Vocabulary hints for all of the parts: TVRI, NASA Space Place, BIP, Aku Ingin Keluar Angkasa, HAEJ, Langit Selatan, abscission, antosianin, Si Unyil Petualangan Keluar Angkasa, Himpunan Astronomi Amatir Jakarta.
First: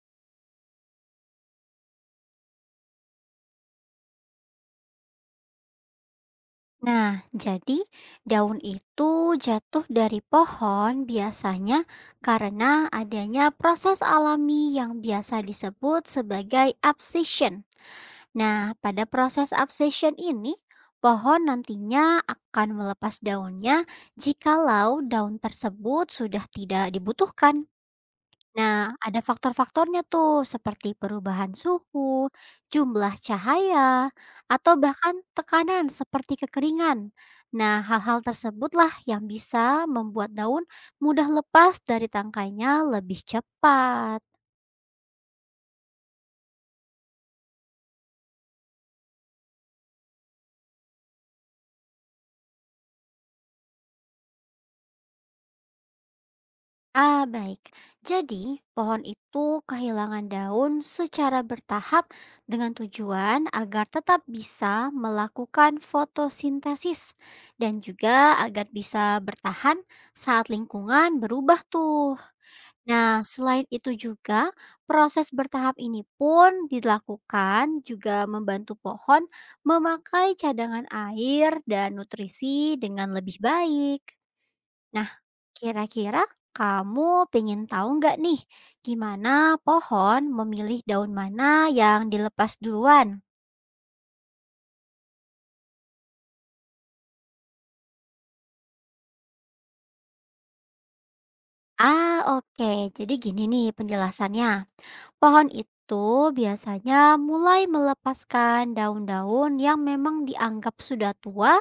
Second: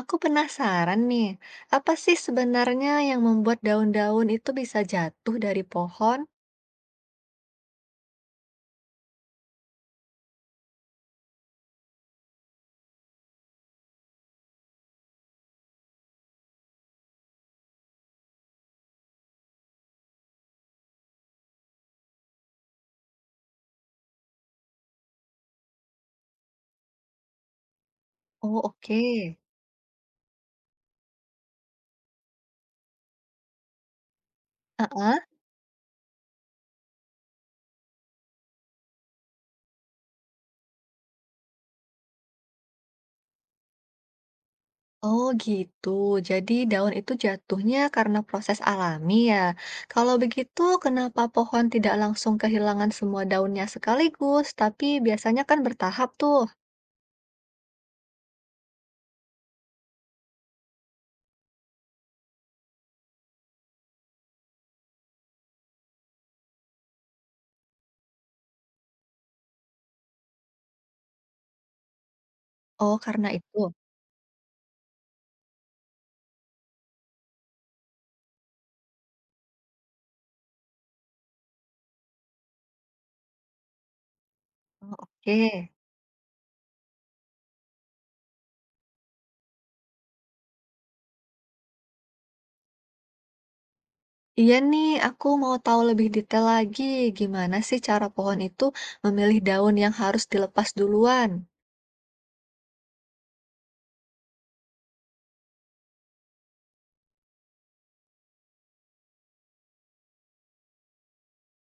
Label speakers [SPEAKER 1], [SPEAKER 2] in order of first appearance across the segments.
[SPEAKER 1] Aku penasaran nih, apa sih sebenarnya yang membuat daun-daun itu bisa jatuh dari pohon?
[SPEAKER 2] Nah, jadi daun itu jatuh dari pohon biasanya karena adanya proses alami yang biasa disebut sebagai abscission. Nah, pada proses abscission ini, pohon nantinya akan melepas daunnya jikalau daun tersebut sudah tidak dibutuhkan.
[SPEAKER 1] Oh,
[SPEAKER 2] Nah,
[SPEAKER 1] oke.
[SPEAKER 2] ada faktor-faktornya tuh seperti perubahan suhu, jumlah cahaya, atau bahkan
[SPEAKER 1] ah,
[SPEAKER 2] tekanan seperti kekeringan. Nah, hal-hal tersebutlah yang bisa membuat daun mudah lepas dari tangkainya lebih cepat.
[SPEAKER 1] Oh, gitu. Jadi daun itu jatuhnya karena proses alami ya. Kalau begitu, kenapa pohon tidak langsung kehilangan semua daunnya sekaligus, tapi biasanya kan bertahap tuh.
[SPEAKER 2] Baik. Jadi, pohon itu kehilangan daun secara bertahap dengan tujuan agar tetap bisa melakukan fotosintesis dan juga agar bisa bertahan saat lingkungan berubah tuh.
[SPEAKER 1] Oh,
[SPEAKER 2] Nah,
[SPEAKER 1] karena itu.
[SPEAKER 2] selain itu juga proses bertahap ini pun dilakukan juga membantu pohon memakai cadangan air dan nutrisi dengan lebih baik.
[SPEAKER 1] Oh, oke.
[SPEAKER 2] Kira-kira kamu pengen tahu nggak nih gimana pohon memilih daun mana yang dilepas duluan?
[SPEAKER 1] Iya nih, aku mau tahu lebih detail lagi gimana sih cara pohon itu memilih daun yang harus dilepas duluan.
[SPEAKER 2] Oke. Jadi gini nih penjelasannya. Pohon itu biasanya mulai melepaskan daun-daun yang memang dianggap sudah tua,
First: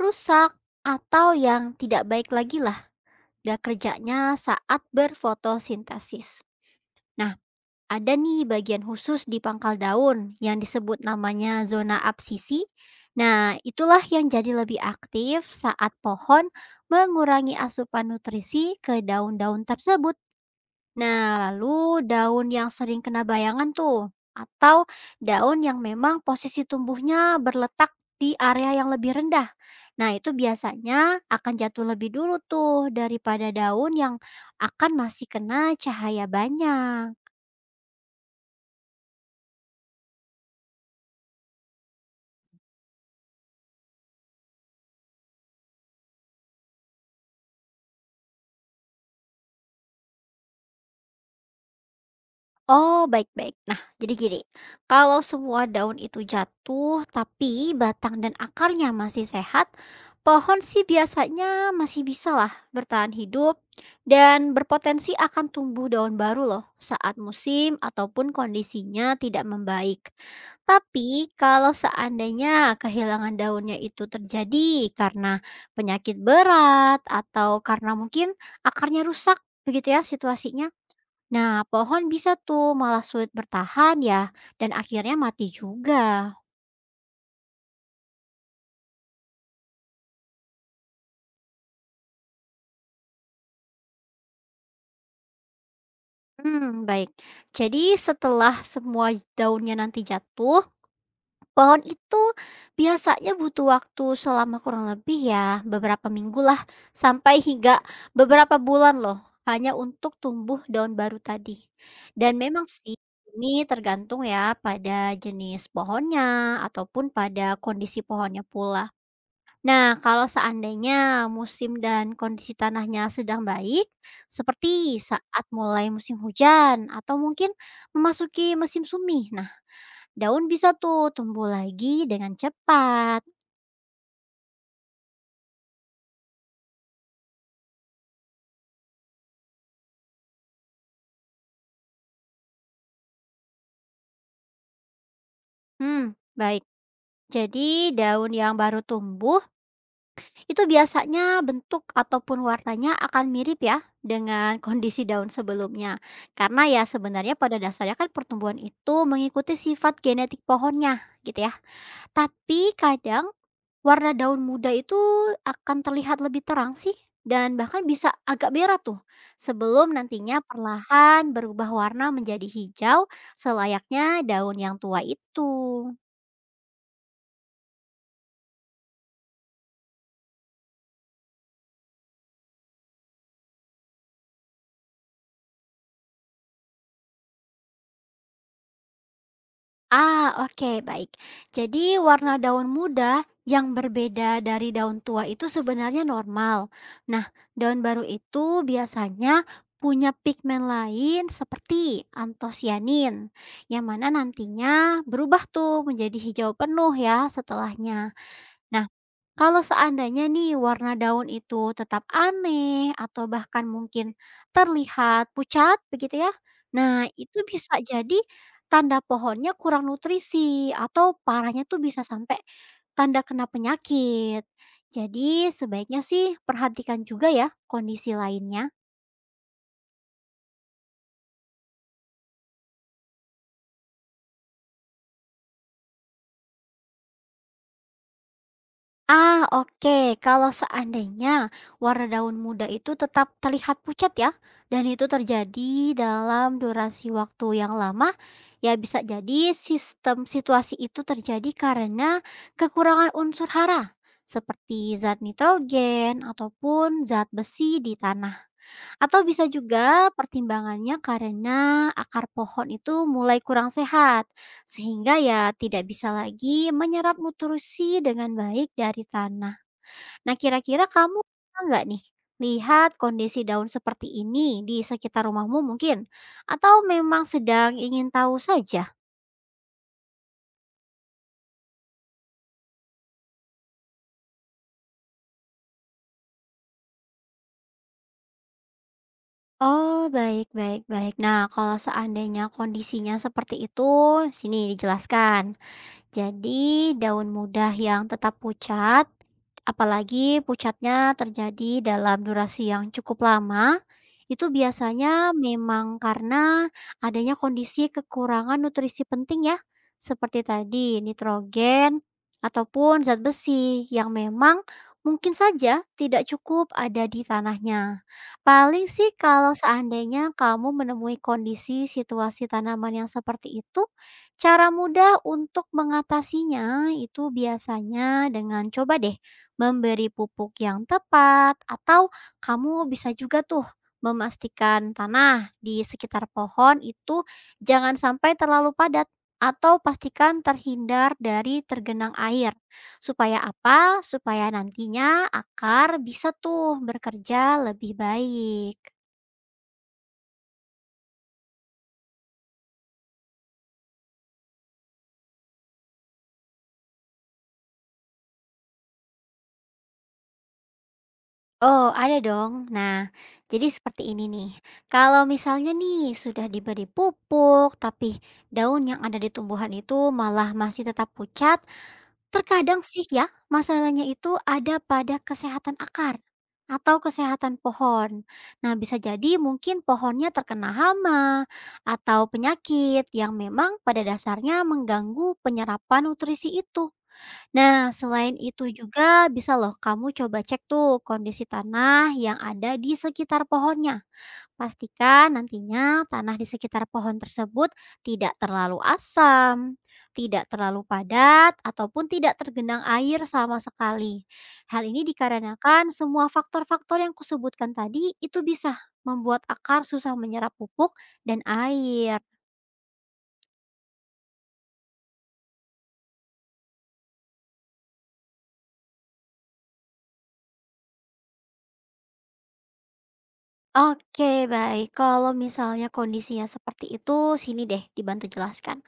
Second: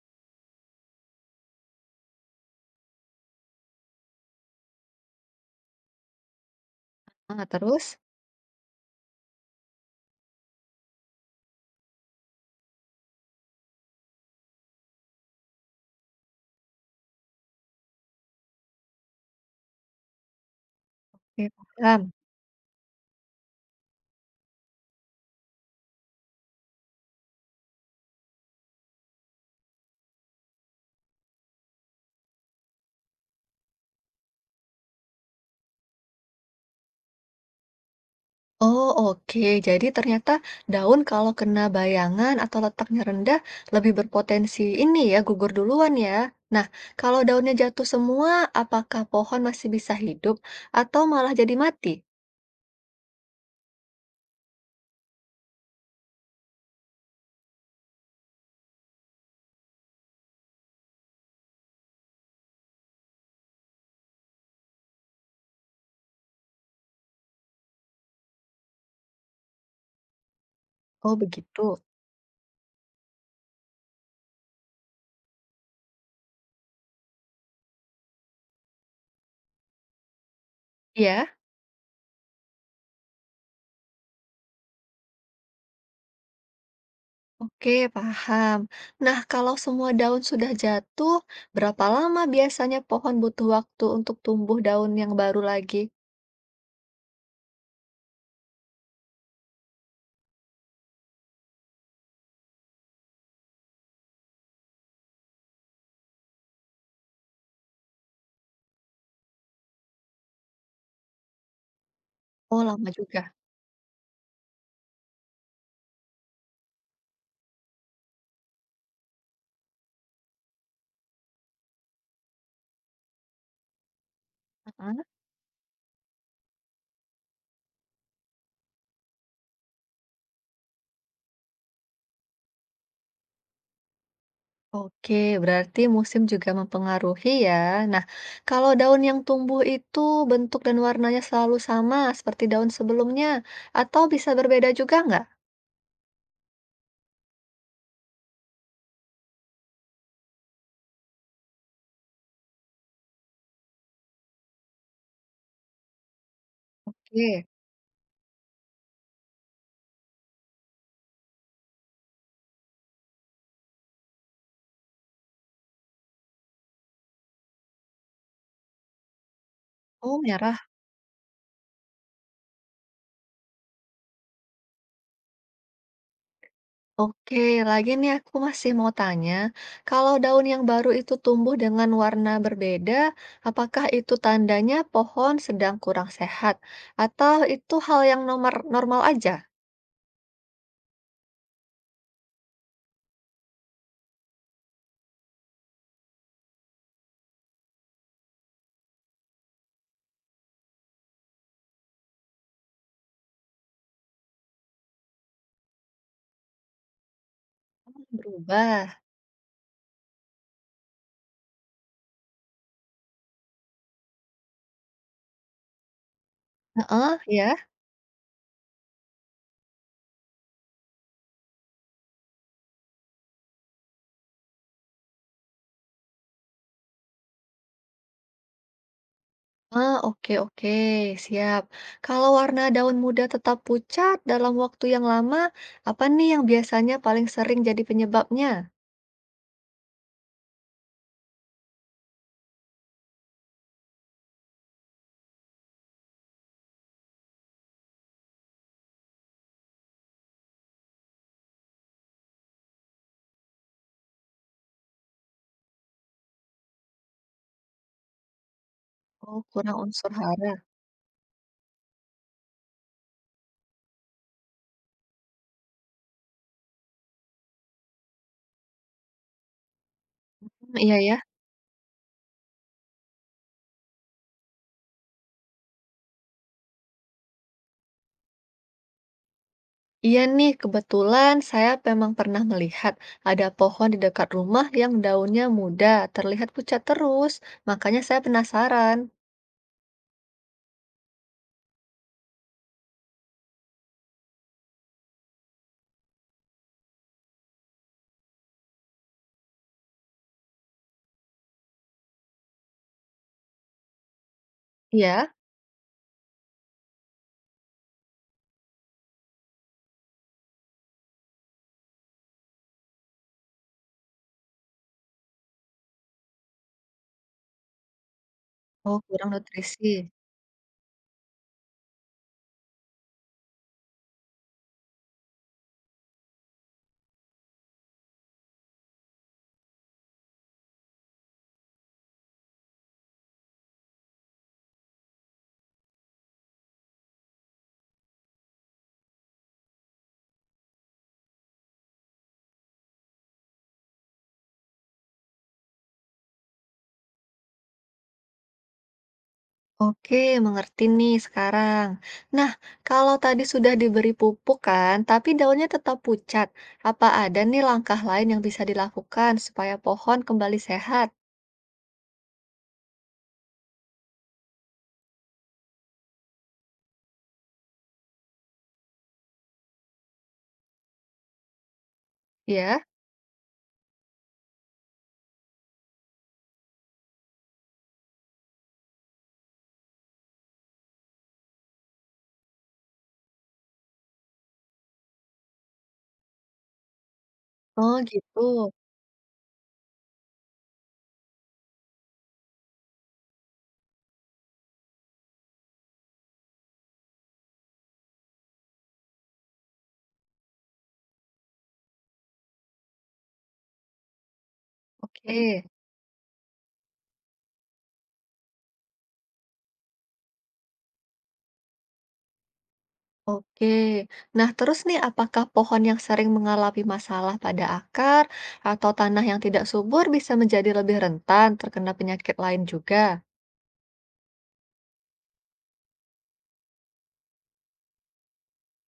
[SPEAKER 2] rusak, atau yang tidak baik lagi lah dan kerjanya saat berfotosintesis. Nah,
[SPEAKER 1] Ah, terus?
[SPEAKER 2] ada nih bagian khusus di pangkal daun yang disebut namanya zona absisi. Nah, itulah yang jadi lebih aktif saat pohon mengurangi asupan nutrisi ke daun-daun tersebut. Nah,
[SPEAKER 1] Oke,
[SPEAKER 2] lalu
[SPEAKER 1] paham.
[SPEAKER 2] daun yang sering kena bayangan tuh atau daun yang memang posisi tumbuhnya berletak di area yang lebih rendah. Nah, itu biasanya akan jatuh lebih dulu tuh daripada daun yang akan masih kena cahaya banyak.
[SPEAKER 1] Oh, oke. Jadi ternyata daun kalau kena bayangan atau letaknya rendah lebih berpotensi ini ya gugur duluan ya. Nah, kalau daunnya jatuh semua, apakah pohon masih bisa hidup atau malah jadi mati?
[SPEAKER 2] Oh, baik-baik. Nah, jadi gini, kalau semua daun itu jatuh, tapi batang dan akarnya masih sehat, pohon sih biasanya masih bisa lah bertahan hidup dan berpotensi akan tumbuh daun baru loh saat musim ataupun kondisinya tidak membaik.
[SPEAKER 1] Oh,
[SPEAKER 2] Tapi kalau
[SPEAKER 1] begitu.
[SPEAKER 2] seandainya kehilangan daunnya itu terjadi karena penyakit berat atau karena mungkin akarnya rusak, begitu ya situasinya.
[SPEAKER 1] Ya.
[SPEAKER 2] Nah, pohon bisa tuh malah sulit bertahan ya, dan akhirnya mati juga.
[SPEAKER 1] Oke, paham. Nah, kalau semua daun sudah jatuh, berapa lama biasanya pohon butuh waktu untuk tumbuh daun yang baru lagi?
[SPEAKER 2] Baik. Jadi setelah semua daunnya nanti jatuh, pohon itu biasanya butuh waktu selama kurang lebih ya beberapa minggu lah, sampai hingga beberapa bulan loh, hanya untuk tumbuh daun baru tadi. Dan
[SPEAKER 1] Oh,
[SPEAKER 2] memang
[SPEAKER 1] lama
[SPEAKER 2] sih
[SPEAKER 1] juga.
[SPEAKER 2] ini tergantung ya pada jenis pohonnya ataupun pada kondisi pohonnya pula. Nah, kalau seandainya musim dan kondisi tanahnya sedang baik, seperti
[SPEAKER 1] Ah.
[SPEAKER 2] saat mulai musim hujan atau mungkin memasuki musim sumi, nah daun bisa tuh tumbuh lagi dengan cepat.
[SPEAKER 1] Oke, berarti musim juga mempengaruhi ya. Nah, kalau daun yang tumbuh itu bentuk dan warnanya selalu sama seperti daun sebelumnya, atau bisa berbeda juga nggak?
[SPEAKER 2] Baik. Jadi daun yang baru tumbuh itu biasanya bentuk ataupun warnanya akan mirip ya dengan kondisi daun sebelumnya. Karena ya sebenarnya
[SPEAKER 1] Oke,
[SPEAKER 2] pada dasarnya kan pertumbuhan itu mengikuti sifat genetik pohonnya gitu ya. Tapi kadang warna daun muda itu akan terlihat lebih terang sih dan bahkan bisa agak merah tuh sebelum
[SPEAKER 1] oh
[SPEAKER 2] nantinya
[SPEAKER 1] merah.
[SPEAKER 2] perlahan berubah warna menjadi hijau selayaknya daun yang tua itu.
[SPEAKER 1] Oke, lagi nih aku masih mau tanya, kalau daun yang baru itu tumbuh dengan warna berbeda, apakah itu tandanya pohon sedang kurang sehat, atau itu hal yang nomor normal aja?
[SPEAKER 2] Oke, baik. Jadi, warna daun muda yang berbeda dari daun tua itu sebenarnya normal. Nah, daun baru itu biasanya punya pigmen lain seperti antosianin, yang mana nantinya berubah tuh menjadi hijau penuh ya setelahnya. Nah,
[SPEAKER 1] Berubah.
[SPEAKER 2] kalau seandainya nih warna daun itu tetap aneh atau bahkan mungkin terlihat pucat begitu ya. Nah,
[SPEAKER 1] Heeh,
[SPEAKER 2] itu
[SPEAKER 1] ya.
[SPEAKER 2] bisa jadi tanda pohonnya kurang nutrisi atau parahnya tuh bisa sampai tanda kena penyakit. Jadi sebaiknya sih perhatikan juga ya kondisi lainnya.
[SPEAKER 1] Ah, oke oke, siap. Kalau warna daun muda tetap pucat dalam waktu yang lama, apa nih yang biasanya paling sering jadi penyebabnya?
[SPEAKER 2] Oke. Kalau seandainya warna daun muda itu tetap terlihat pucat ya, dan itu terjadi dalam durasi waktu yang lama, ya bisa jadi sistem situasi itu terjadi karena kekurangan unsur hara, seperti zat nitrogen ataupun zat besi di tanah. Atau
[SPEAKER 1] Oh,
[SPEAKER 2] bisa
[SPEAKER 1] kurang
[SPEAKER 2] juga
[SPEAKER 1] unsur hara.
[SPEAKER 2] pertimbangannya karena akar pohon itu mulai kurang sehat, sehingga ya tidak bisa lagi menyerap nutrisi dengan baik dari tanah. Nah,
[SPEAKER 1] Hmm,
[SPEAKER 2] kira-kira
[SPEAKER 1] iya ya.
[SPEAKER 2] kamu pernah nggak nih lihat kondisi daun seperti ini di sekitar rumahmu mungkin? Atau memang sedang ingin tahu saja?
[SPEAKER 1] Iya nih, kebetulan saya memang pernah melihat ada pohon di dekat rumah yang daunnya muda, terlihat pucat terus. Makanya saya penasaran.
[SPEAKER 2] Oh, baik, baik, baik. Nah, kalau seandainya kondisinya seperti itu, sini dijelaskan. Jadi, daun muda yang tetap pucat, apalagi pucatnya terjadi dalam durasi yang cukup lama, itu
[SPEAKER 1] Iya?
[SPEAKER 2] biasanya memang karena adanya kondisi kekurangan nutrisi penting ya, seperti tadi nitrogen ataupun zat besi yang memang mungkin saja tidak cukup ada di tanahnya. Paling
[SPEAKER 1] Oh,
[SPEAKER 2] sih
[SPEAKER 1] kurang
[SPEAKER 2] kalau
[SPEAKER 1] nutrisi.
[SPEAKER 2] seandainya kamu menemui kondisi situasi tanaman yang seperti itu, cara mudah untuk mengatasinya itu biasanya dengan coba deh memberi pupuk yang tepat atau kamu bisa juga tuh memastikan tanah di sekitar pohon itu jangan sampai terlalu padat atau pastikan terhindar dari tergenang air. Supaya apa? Supaya nantinya akar bisa tuh bekerja lebih baik.
[SPEAKER 1] Oke, mengerti nih sekarang. Nah, kalau tadi sudah diberi pupuk kan, tapi daunnya tetap pucat. Apa ada nih langkah lain yang bisa dilakukan supaya pohon kembali sehat?
[SPEAKER 2] Oh, ada dong. Nah, jadi seperti ini nih. Kalau misalnya nih sudah diberi pupuk, tapi daun yang ada di tumbuhan itu malah masih tetap pucat,
[SPEAKER 1] Ya?
[SPEAKER 2] terkadang sih ya masalahnya itu ada pada kesehatan akar atau kesehatan pohon. Nah, bisa jadi mungkin pohonnya terkena hama atau penyakit yang memang pada dasarnya mengganggu penyerapan nutrisi itu. Nah,
[SPEAKER 1] Oh,
[SPEAKER 2] selain itu
[SPEAKER 1] gitu.
[SPEAKER 2] juga bisa loh kamu coba cek tuh kondisi tanah yang ada di sekitar pohonnya. Pastikan nantinya tanah di sekitar pohon tersebut tidak terlalu asam, tidak terlalu padat, ataupun tidak tergenang air sama sekali. Hal ini
[SPEAKER 1] Oke.
[SPEAKER 2] dikarenakan semua faktor-faktor yang kusebutkan tadi itu bisa membuat akar susah menyerap pupuk dan air.
[SPEAKER 1] Oke. Nah, terus nih apakah pohon yang sering mengalami masalah pada akar atau tanah yang tidak subur bisa menjadi lebih rentan terkena penyakit lain juga?
[SPEAKER 2] Oke, baik. Kalau misalnya kondisinya seperti itu, sini deh dibantu jelaskan.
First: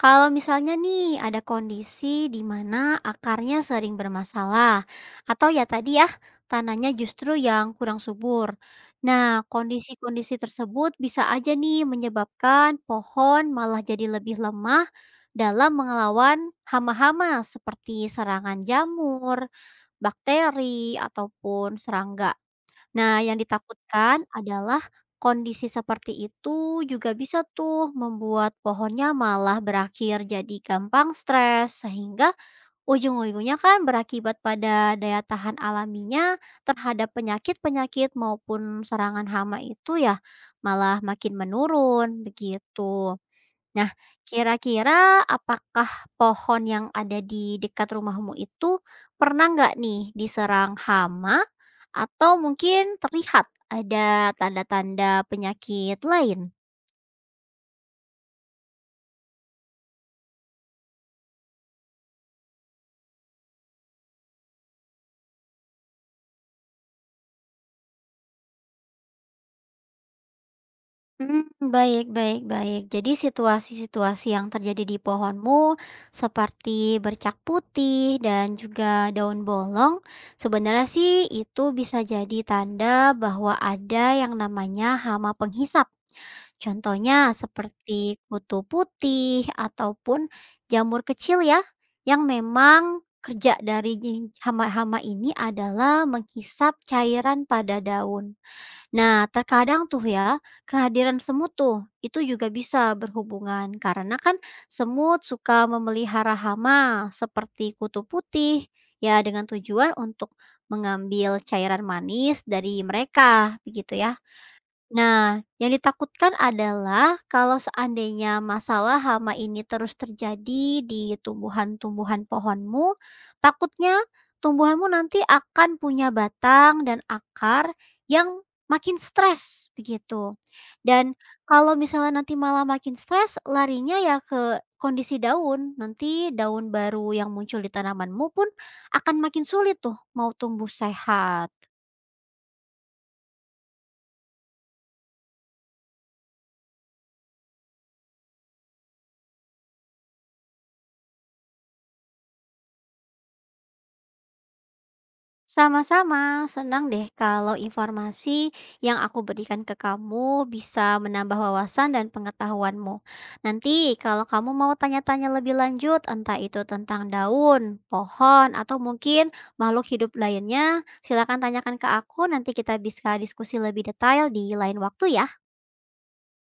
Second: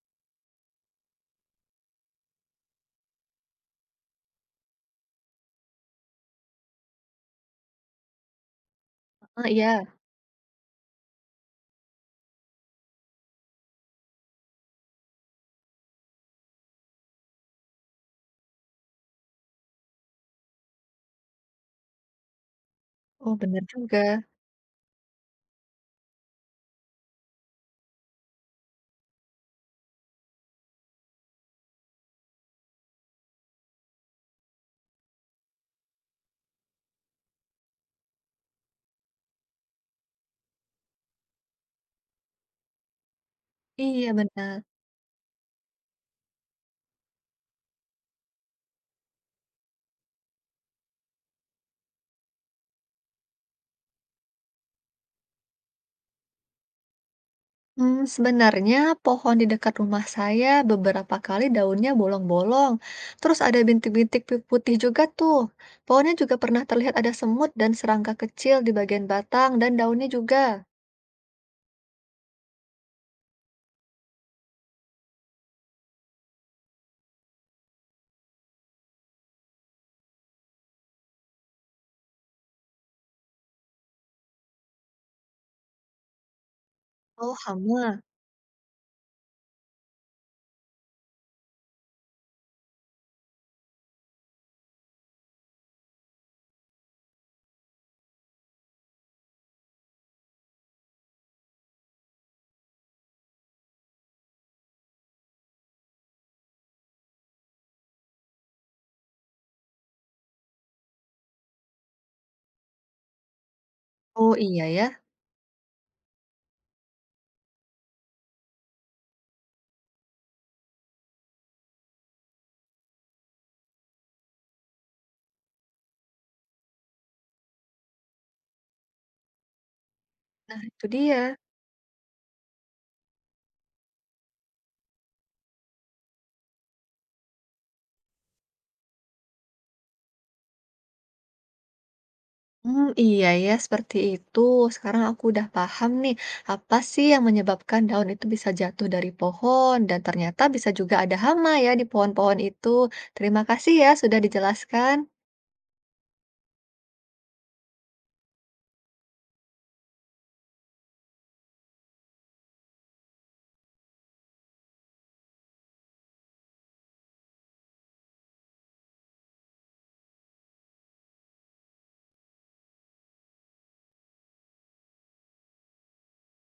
[SPEAKER 2] Kalau misalnya nih ada kondisi di mana akarnya sering bermasalah, atau ya tadi ya tanahnya justru yang kurang subur. Nah,
[SPEAKER 1] Ah, iya.
[SPEAKER 2] kondisi-kondisi tersebut bisa aja nih menyebabkan pohon malah jadi lebih lemah dalam mengelawan hama-hama seperti serangan jamur, bakteri, ataupun serangga. Nah,
[SPEAKER 1] Oh,
[SPEAKER 2] yang
[SPEAKER 1] benar juga.
[SPEAKER 2] ditakutkan adalah kondisi seperti itu juga bisa tuh membuat pohonnya malah berakhir jadi gampang stres, sehingga ujung-ujungnya kan berakibat pada daya tahan alaminya terhadap penyakit-penyakit maupun serangan hama itu ya malah makin menurun begitu. Nah,
[SPEAKER 1] Iya, benar.
[SPEAKER 2] kira-kira apakah pohon yang ada di dekat rumahmu itu pernah nggak nih diserang hama atau mungkin terlihat ada tanda-tanda penyakit lain?
[SPEAKER 1] Hmm, sebenarnya pohon di dekat rumah saya beberapa kali daunnya bolong-bolong. Terus ada bintik-bintik putih juga tuh. Pohonnya juga pernah terlihat ada semut dan serangga kecil di bagian batang dan daunnya juga.
[SPEAKER 2] Baik, baik, baik. Jadi situasi-situasi yang terjadi di pohonmu seperti bercak putih dan juga daun bolong, sebenarnya sih itu bisa jadi tanda bahwa ada yang namanya hama penghisap. Contohnya
[SPEAKER 1] Oh, hama.
[SPEAKER 2] seperti kutu putih ataupun jamur kecil ya, yang memang kerja dari hama-hama ini adalah menghisap cairan pada daun. Nah, terkadang tuh ya, kehadiran semut tuh itu juga bisa berhubungan karena kan semut suka memelihara hama seperti kutu putih ya dengan tujuan untuk mengambil cairan manis dari mereka begitu ya.
[SPEAKER 1] Oh iya ya,
[SPEAKER 2] Nah, yang ditakutkan adalah kalau seandainya masalah hama ini terus terjadi di tumbuhan-tumbuhan pohonmu, takutnya tumbuhanmu nanti akan punya batang dan akar yang makin stres begitu.
[SPEAKER 1] itu
[SPEAKER 2] Dan
[SPEAKER 1] dia.
[SPEAKER 2] kalau misalnya nanti malah makin stres, larinya ya ke kondisi daun. Nanti daun baru yang muncul di tanamanmu pun akan makin sulit tuh mau tumbuh sehat.
[SPEAKER 1] Hmm, iya ya, seperti itu. Sekarang aku udah paham nih, apa sih yang menyebabkan daun itu bisa jatuh dari pohon dan ternyata bisa juga ada hama ya di pohon-pohon itu. Terima kasih ya sudah dijelaskan.
[SPEAKER 2] Sama-sama, senang deh kalau informasi yang aku berikan ke kamu bisa menambah wawasan dan pengetahuanmu. Nanti kalau kamu mau tanya-tanya lebih lanjut, entah itu tentang daun, pohon, atau mungkin makhluk hidup lainnya, silakan tanyakan ke aku, nanti kita bisa diskusi lebih detail di lain waktu ya.